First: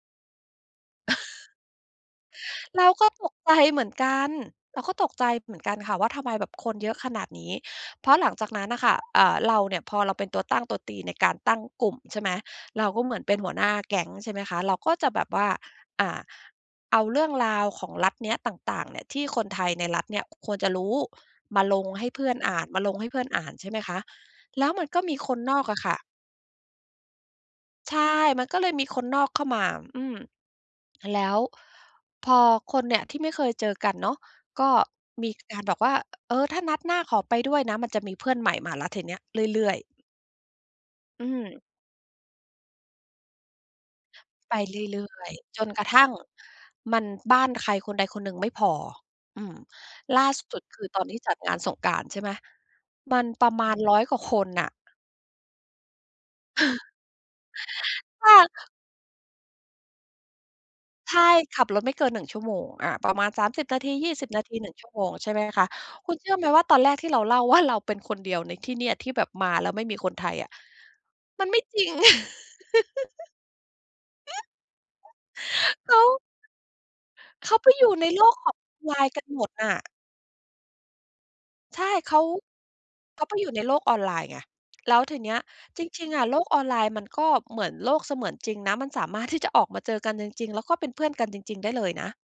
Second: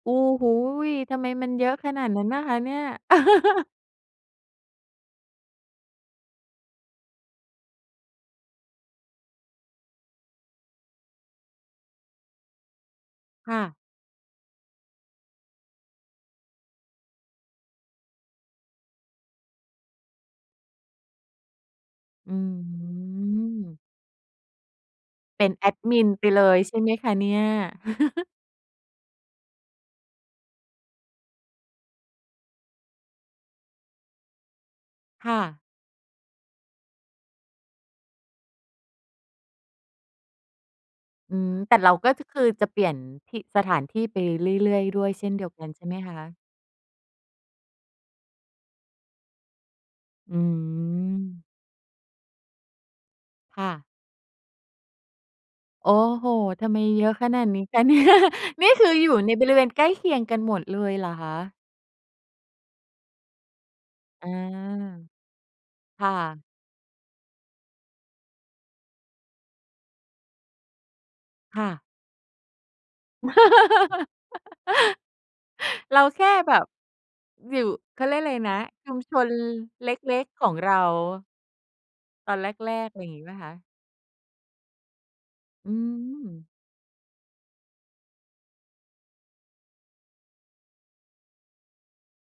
โอ้โฮ! ทำไมมันเยอะขนาดนั้นอะคะเนี่ย เราก็ตก ใจ เหมือนกัน เราก็ตกใจเหมือนกันค่ะ ว่าทำไมแบบคนเยอะขนาดนี้ เพราะหลังจากนั้นอะค่ะ อ่า เราเนี่ย พอเราเป็นตัวตั้งตัวตีในการตั้งกลุ่ม ใช่ไหม เราก็เหมือนเป็นหคัว่หน้ะ าแก๊ง ใช่ไหมคะ เราก็จะแบบว่า อ่า เอาเรื่องราวของรัฐเนี้ยต่าง ๆ เนี่ย ที่คนไทยในรัฐเนี่ยควรจะรู้ มาลงให้เพื่ออืนอ่าน มาลงให้เพื่อนอ่าน ใช่ไหม มคะ แล้วมันก็มีคเนป็นนอแกออดะคม่ะ ินไปเลยใช่ไหมคะเนี่ย? ใช่ มันก็เลยมีคนนอกเข้ามา อืม แล้วพอคนเนี่ยที่ไม่เคยเจอกันเนาะ ก็มคี่ะ การแบบว่า เออ ถ้านัดหน้าขอไปด้วยนะ มันจะมีเพื่อนใหม่มาแล้วทีนี้เรื่อย ๆ อือืม ม แต่เราก็จะ คือจะเปลี่ยน ที่ สถานที่ไปไปเรเื่อย ๆ รดื้่วย เอช่ย นเดียวๆ จกันนใกชร่ะไหทมั่งคะ? มัน บ้านใครคนใดคนหนึ่งไม่พอ อืม ล่าอืสุด คือตอนที่จัดม งานสงกรานต์ ใช่ไหม มันประคม่าณ ะ 100 กว่าคนน่ะ โอ้โฮ! ทำไมเยอะขนาดนี้คะ เนี่ย [unintelligible] นี่คืออยู่ในบริเวณใกล้เคียงกันหมดเลยเหรอใช่ คะ? ขับรถไม่เกิน 1 ชั่วโมง อ่า ประมาณ 30 นาที ยี่อสิา บ นาที 1 ชั่วโมง ใช่ไหมคะ คคุ่ณเชื่อไะ หม ว่าตอนแรกที่เราเล่า ว่า เราเป็นคนเดียวในที่เนี่ย ที่แบบมาแล้วไม่มีคนไทยอะ มันไคม่่จะ ริง เขเราา แค่แบบ เขอยาู่ ไปอยู่เขใานเรียกโลอะไรกขนอะ งชไุลมนช์กันน ล หมดน่ะ เล็ก ๆ ของเรา ใช่ เขา ตอนแรก ๆ อย่างงเีข้าไหมไปอคยูะ? ่ในโลกออนไลน์ไง แล้วทีเนี้ย อืจริง ๆ อะโลม กออนไลน์ มันก็เหมือนโลกเสมือนจริงนะ มันสามารถที่ จะ ออกมาเจอกันจริง ๆ แล้วก็เป็นเพื่อนกันจริง ๆ ได้เลยนะ